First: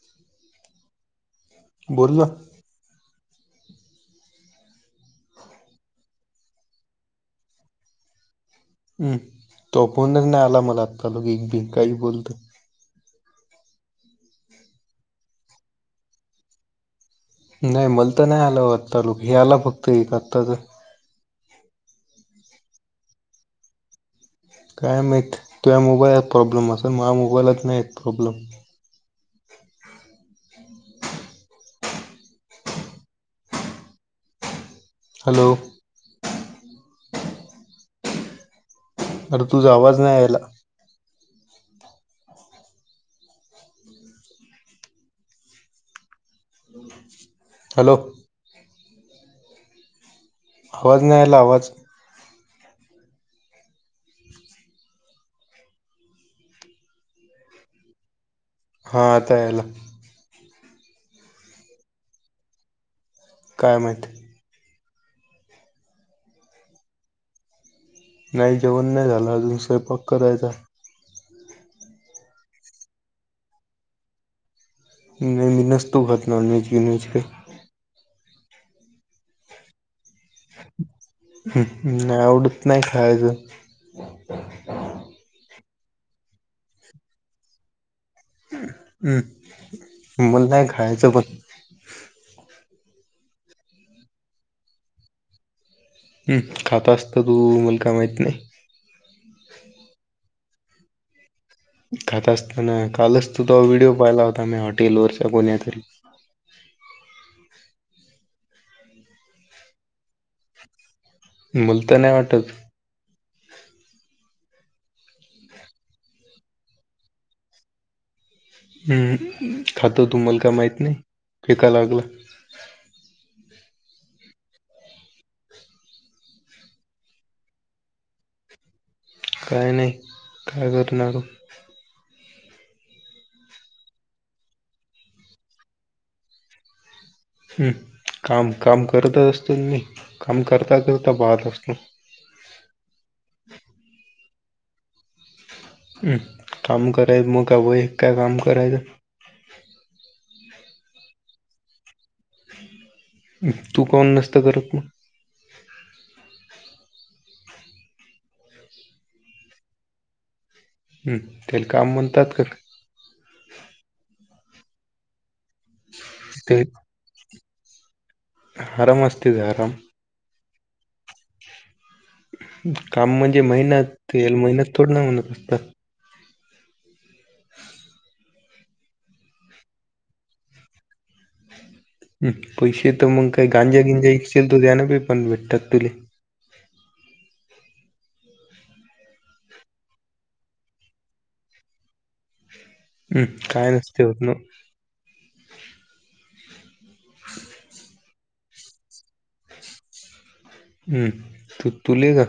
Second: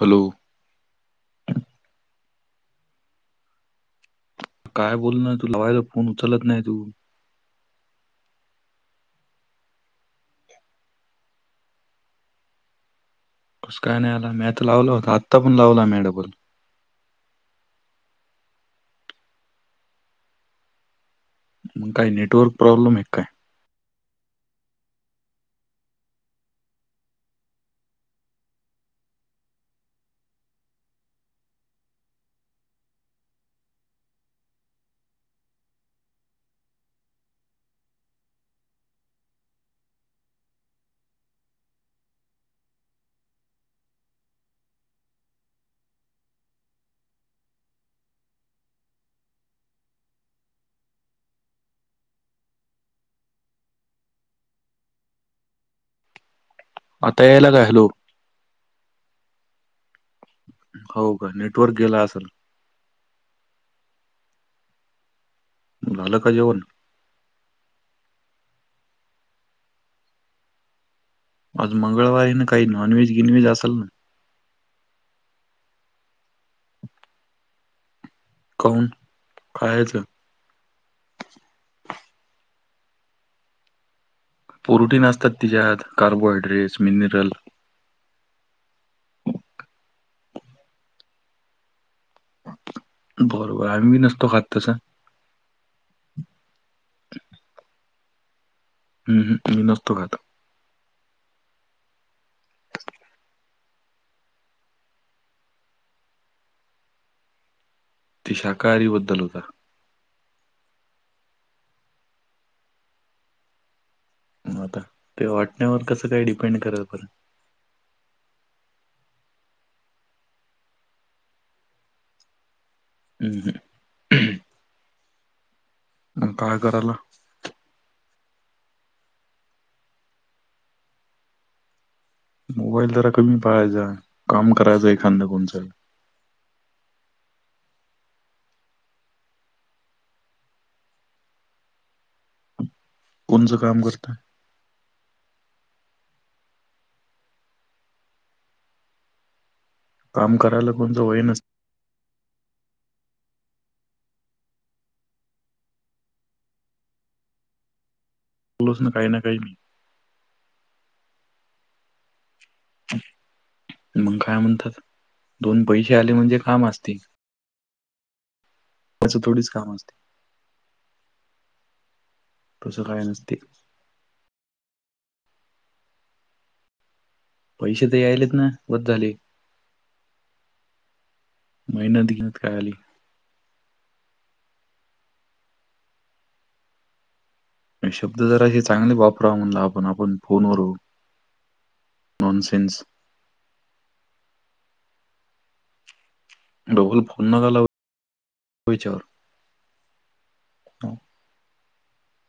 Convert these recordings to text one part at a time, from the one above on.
Hello, बोल ना. काय बोलना तू लवायला [unintelligible] फोन उचलत नाही, तू हम् तो फोनच नाही आला मला आत्ता लोघ [unintelligible] एक बी काही बोलतोय कसकाय नाही आला मी आता लावला होता आता पण लावला मी डबल. नाही मल तर नाही आलं आत्ता लोक हे आला फक्त एक आत्ताच मग काय नेटवर्क प्रॉब्लेम आहे काय? काय माहित तुझ्या मोबाईलात प्रॉब्लेम असलं माझ्या मोबाईलात नाही आहेत प्रॉब्लेम [inaudible] हॅलो अरे तुझा आवाज नाही यायला हॅलो आवाज नाही यायला आवाज आता यायला काय हॅलो हा आता यायला हो का नेटवर्क गेल असलं. काय माहित झालं काय जेवण? नाही जेवण नाही झालं अजून स्वयंपाक करायचं. आज मंगळवारी हे ना काही नॉनव्हेज गिनव्हेज असेल ना? नाही मी नसतो करत नॉनव्हेज बिनव्हेज काही काौन कायच [unintelligible] आवडत नाही खायचं प्रोटीन असतात त्यािच्यात कार्बोहायड्रेट्स मिनरल मण नाही घाहेजोपत [unintelligible] बरोबर आम्ही बी नसतो खात तसा- खाता असतां तू मुल का माहीत नाही. हम्म हम्म मी नसतो खात. खात असताना कालच तु तो व्हिडिओ पाहिला होता म हॉटेलवरच्या कोण्यातरी ती शाकाहारी बद्दल होता. मला तर नाही वाटतं आता ते वाटण्यावर कसं काय डिपेंड करात हम्म खातो तुम्हाला का माहीत नाही फेका लागला. हम्म काय करायला? काही नाही काय करणार मोबाईल जरा कमी पाहायचा काम करायचं एखादा कोणचा काम काम करतच असतो मी काम करता करता पाहत असतो. कोणचं काम करतं हम काम करायचं मग का वय काय काम करायचं? काम करायला कोणतं होय नसतं तू कोण नसतं करत बोलच ना काही ना काही मी तेल काम म्हणतत कां मग काय म्हणतात दोन पैसे आले म्हणजे ते काम असतील. आराम त्याच असते ते थोडीच आराम काम असते. तसं काय काम नसते. म्हणजे महिन्यात येल महिन्यात थोड ना म्हणत पैसे तेयले ना बस झाले. मेहनत घेण्यात काय आली. पैसे तर मग काही गांजा गिंजा इशल त द्याना प पण भेटतात तु शब्द जराशी चांगले वापरा म्हणलं आपण आपण फोनवर नॉनसेन्स हम्म काय नस्त होण डोकं नक लवू त्यांच्यावर. [unintelligible] हम्म तू तुले का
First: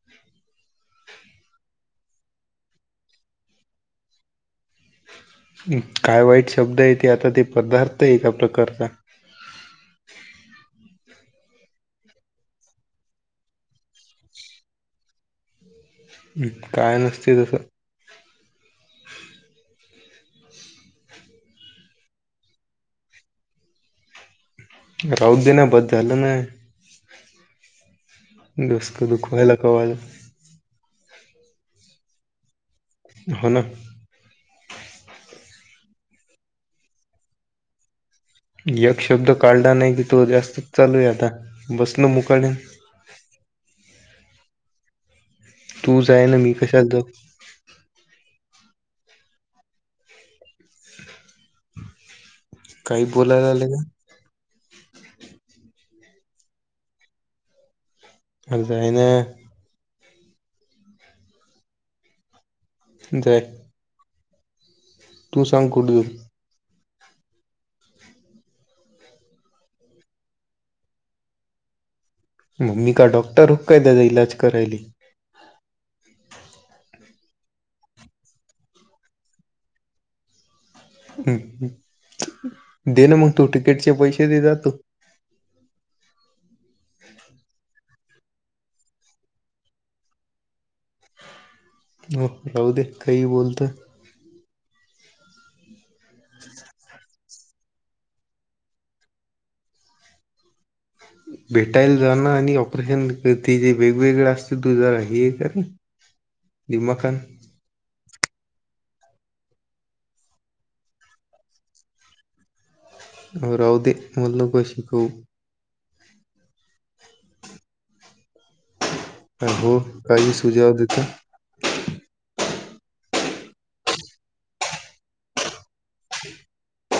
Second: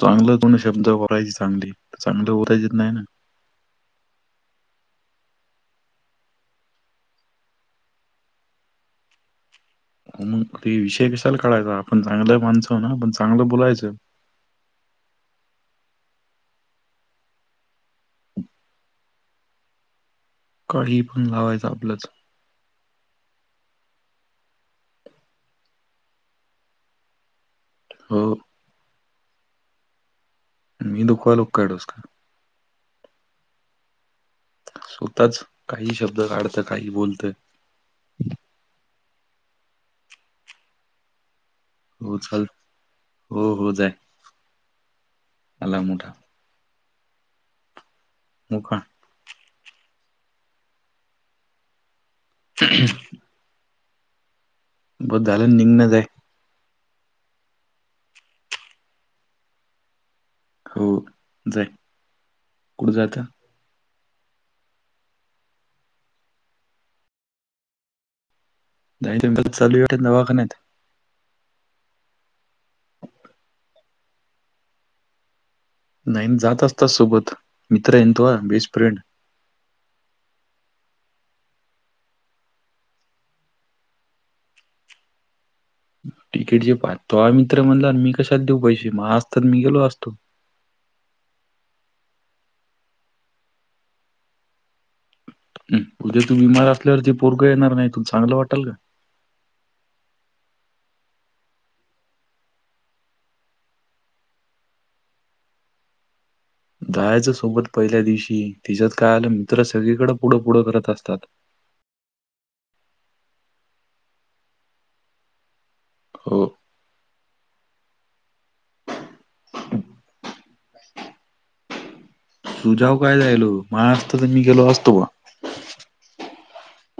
चांगलं दोन शब्द उरायची चांगली, चांगल उरायची नाही ना. काय वाईट शब्द आहे ते आता ते पदार्थ आहे एका प्रकारचा. मग ते विषय कशाला कढायचा आपण चांगलं माणसो आहो ना आपण चांगलं बोलायचं. काय नसतय तसं. [inaudible] काळी पण लावायचं आपलंच. राहू दे ना बस झालं ना. हो. डोस्क दुःखवया ला का [unintelligible] मी दुखवालो का डोसक. हो ना. स्वतःच, काही शब्द काढतं काही बोलतं. एक शब्द काढला नाही की तो जास्तीच चालू आहे आता. बस ना हो चाल, मुकाट्यानं. हो हो जाय. आला तू मोठा जाय ना मी कशाला जाऊ. मुका. काही बोलायला लागल ग. बस झालन नीगनच हाय. अ जाईना. हो, जाय, कुठं जातं. जाय. तू सांग कुढ. नाही [unintelligible] चल दवाखान्यात. म मी का डॉक्टर होक काय त्याचा इलाज करायली. नाही न जात असतो सोबत, मित्र आहे ना तुआ बेस्ट फ्रेंड. हम हम, दे ना म तू तिकीटचे पैसे देे जातो. तिकीट जे पा, तोवा मित्र म्हणल्यावर मी कशाला देऊ पैसे म असतात मी गेलो असतो. हो, राहू दे काही बोलतोय. हम, उद्या तू बीमार असल्यावर जे पोरगं येणार नाही तु चांगलं वाटल का? भेटायला जान आणि ऑपरेशन ते जे वेगवेगळ असते तू जरा हे करना. [inaudible] जायचं सोबत पहिल्या दिवशी तिज्यात काय आलंन तर सगळीकडें पुढं पुढं करत असतात. म राहू दे, मल नको शिकऊ. हो. हो, काही सुजाव देतोय. सुजाव काय द्यालोय, माझ असत तर मी गेलो असतो बा.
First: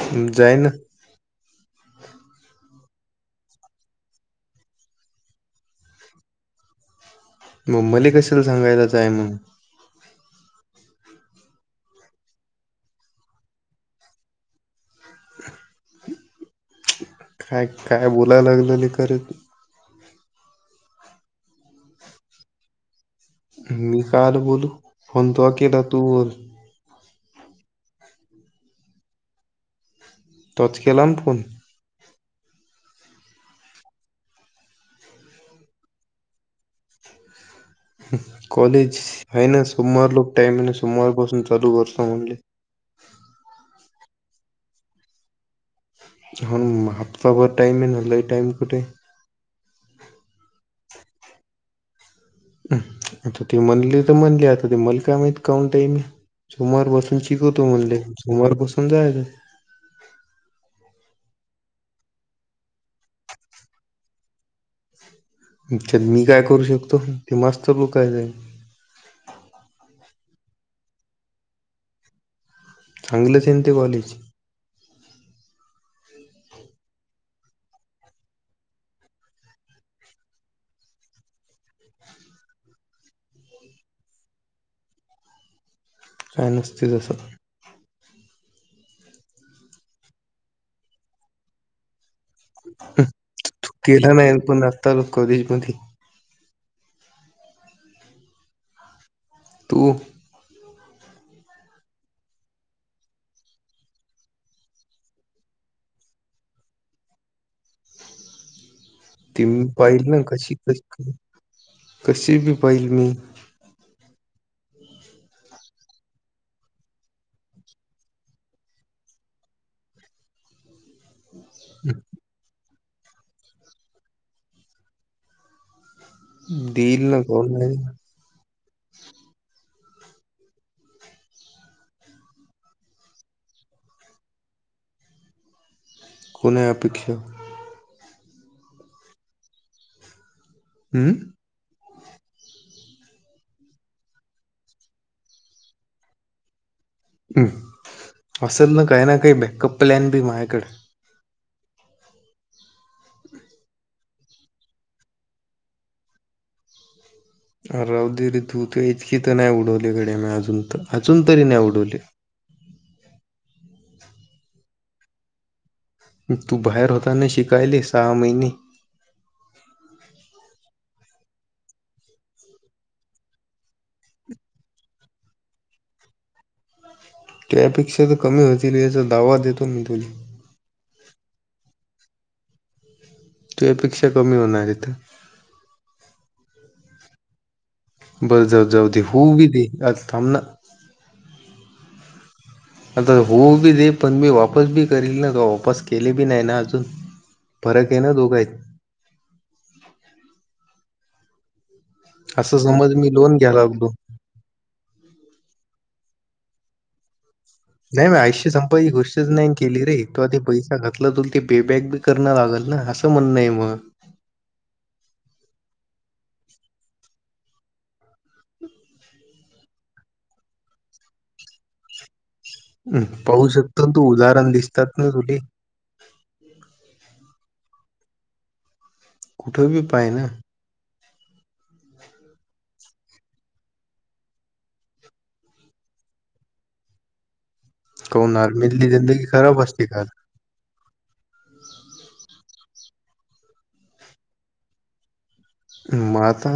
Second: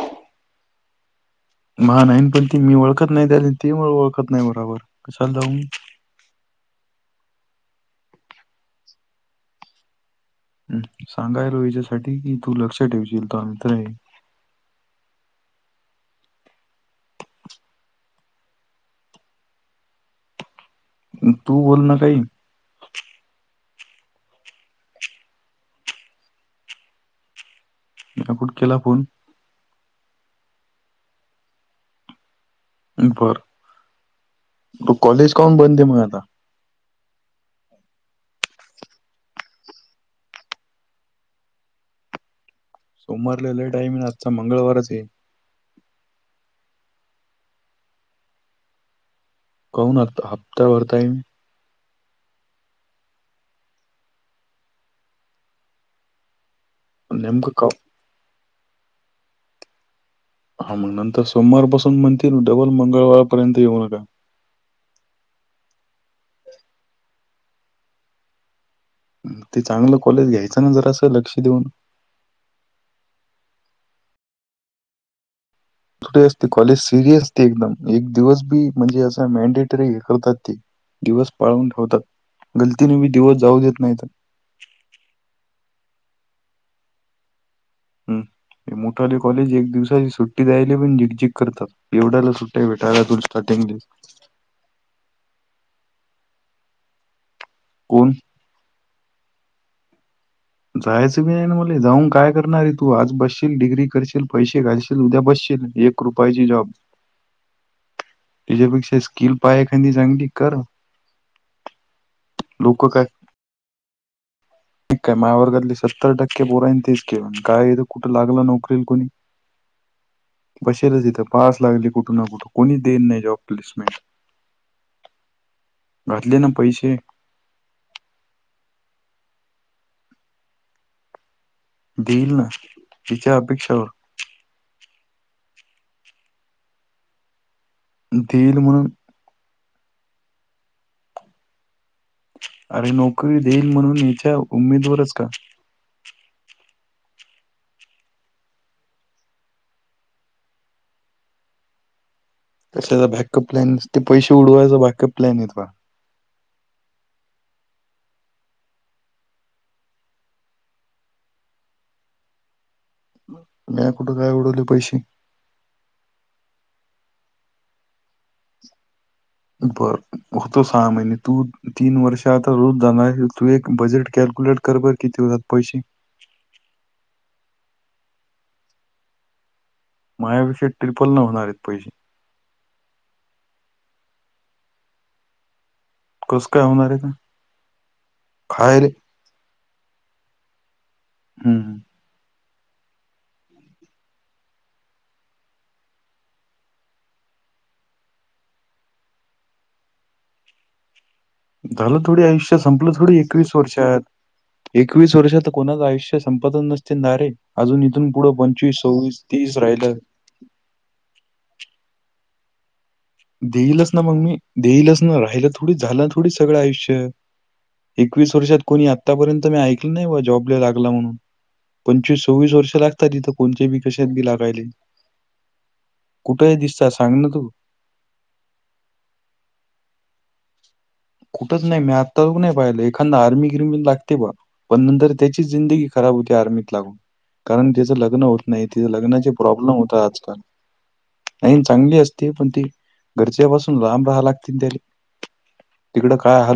हम जायना. मा नाही पण ते मी ओळखत नाही त्याल ते मला ओळखत नाही बरोबर, कशाला जाऊ मी. म मले कशाला सांगायला जाय म्हनून. हम्म, सांगायलो हिज्यासाठी कि तू लक्ष ठेवशील [unintelligible] काय काय बोलाय लागलं लेका रे तु. पण तू बोलन काही मी काल बोलू, फोन तो अ केेला तू [unintelligible] केला फोन. तोच केलान फोन. बरं, म कॉलेज काऊन बंद आहे म आता. हम, कॉलेज, आहे ना सोमवार लो टाइम आहे ना सोमवार पासून चालू करतो म्हनले. सोमवार लई टाईम लागता मंगळवारच ये. हम्म हप्ता भर टाइम आहेना लई टाइम कुठे. काऊन आता, हप्ता भर टाइम. हम, आता ते म्हणले तर म्हणले आता ते मल काय माहित काऊन टईम. सोमार बसून नेमकं शिकवतो का म्हणले सोमवार बसून जायच हा मग नंतर सोमवार पासून म्हणतील डबल मंगळवारपर्यंत येऊ नका. अच्च्यात मी काय करू शकतो ते मस्त लोकयच आहे. ते चांगलं कॉलेज घ्यायचं ना जरा असं लक्ष देऊन सांगलंले समती गलीची असते कॉलेज सिरियसते एकदम एक दिवस बी म्हणजे असं मॅडेटरी हे करतात ते दिवस पाळून ठेवतात गलतीने मी दिवस जाऊ देत नाहीत काय नसतय तसं हम मोठाले कॉलेज एक दिवसाची सुट्टी द्यायले पण झक झक करतात एवढाला सुट्ट भटायला [unintelligible] तु स्टार्टिंगली नाहीन पुन्हा तल कधशमध्येणी [unintelligible] कोण तू जायचं बी आहे ना मला जाऊन काय करणार आहे तू आज बसशील डिग्री करशील पैसे घाशील उद्या बसशील एक कृपायची जॉब एच्या पेक्षा स्किल ते मी पायाखली पाहिल ना चांगली कर कशी कशी कशी बी लोक पाहिल काय मी काय माया वर्गातली सत्तर टक्के पोरान तेच केलं काय कुठं लागलं नोकरीला कोणी पैशे ल दित पास लागली कुठं ना कुठं कोणी देन नाइ जॉब प्लेसमेंट घातले ना पैसे दईल ना कोन न दिल ना तिच्या अपेक्षावर कोण ए अपेक्षा? देईल म हम् अरे नोकरी देईल म्हणून याच्या उमेदवरच का? हम्. असल ना काई ना काई बॅकअप प्लॅन बी मायाकडे. कशाचा बॅकअप प्लॅन नुसत पैसे उडवायचा बॅकअप प्लॅन हाय तो. अ राव दे र तू तू इतकी त नाई उडवली गडे मी अजून अजून तरी नाई उडवले. नाइ. कुठं नाय उडवले पैशे. तू बाहेर होता ना शिकायले सहा महिने बर. होतो सहा महिने. तू तीन वर्ष आता रोज जाणार तू एक बजेट कॅल्क्युलेट कर बर किती होतात पैशे? त्यापेक्षा तर कमी होतील याचा दावा देतो मी तुला माझ्यापेक्षा ट्रिपल नं होणार एत पैशे. त्यापेक्षा कमी होणार एत. कस काय होणारे? बस ज-जाऊ होउदे कात थांब ना. हम. आता होऊ बी दे पण मी वापस बी करील ना वापस केले बी नाही ना अजून फरक हे ना दोघ हायत. झालं थोडी आयुष्य असं संपलं समज मी थोडी, लोन एकवीस घ्यायला लागलो वर्षात एकवीस वर्षात कोणाचं आयुष्य संपत नसते नारे. अजून नाही इथून मी पुढं पंचवीस, सव्वीस, तीस, राहिलं. तेव्हा ते पैसा घातला ते पे बँक कर ना लागल ना असं म्हणणं आहे देईलच ना मग मी, देईलच ना, राहिला थोडी झालं थोडी सगळं आयुष्य. एकवीस वर्षात कोणी आत्तापर्यंत मी ऐकलं नाही बा, जॉबला लागला म्हणून. पंचवीस, सव्वीस, वर्ष हं, लागतात ईथ पाहू कोणत्याही बी शकतो ना तू कशात बी उदाहरण लागायले. दिसतात ना तुले. कुठेही दिसा सांग ना तूं? तू बी पायना. कुठंच नाही मी आता नाही पाहिलं एखादा आर्मी गिरमी लागते बा. पण नंतर त्याचीच जिंदगी खराब होती आर्मीत लागून. कारण तिचं लग्न काहून होत नाही आर्मीतली तिचं जिंदगी लग्नाची खराब प्रॉब्लेम असते होत का? आजकाल. नाही चांगली असते पण ती घरच्यापासून लांब राहा लागतील त्याला. म आता,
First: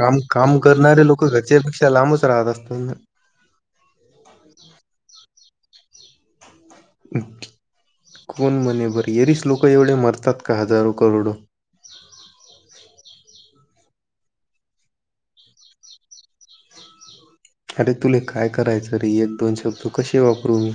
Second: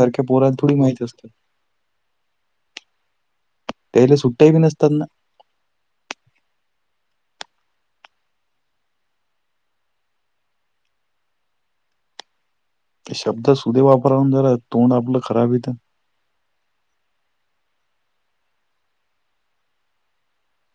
काम पोराला -काम थोडी माहीत करणारे लोक असतं. घरच्या पेक्षा लांबच राहत असतात ना? त्याला सुट्ट्या बी नसतात ना. कोण म्हणे बर येरिस लोक एवढे मरतात का हजारो करोडो? शब्द सुदे वापराून जरा तोंड आपलं खराब येत. अरे तुले काय करायचं रे एक दोन शब्द कसे वापरून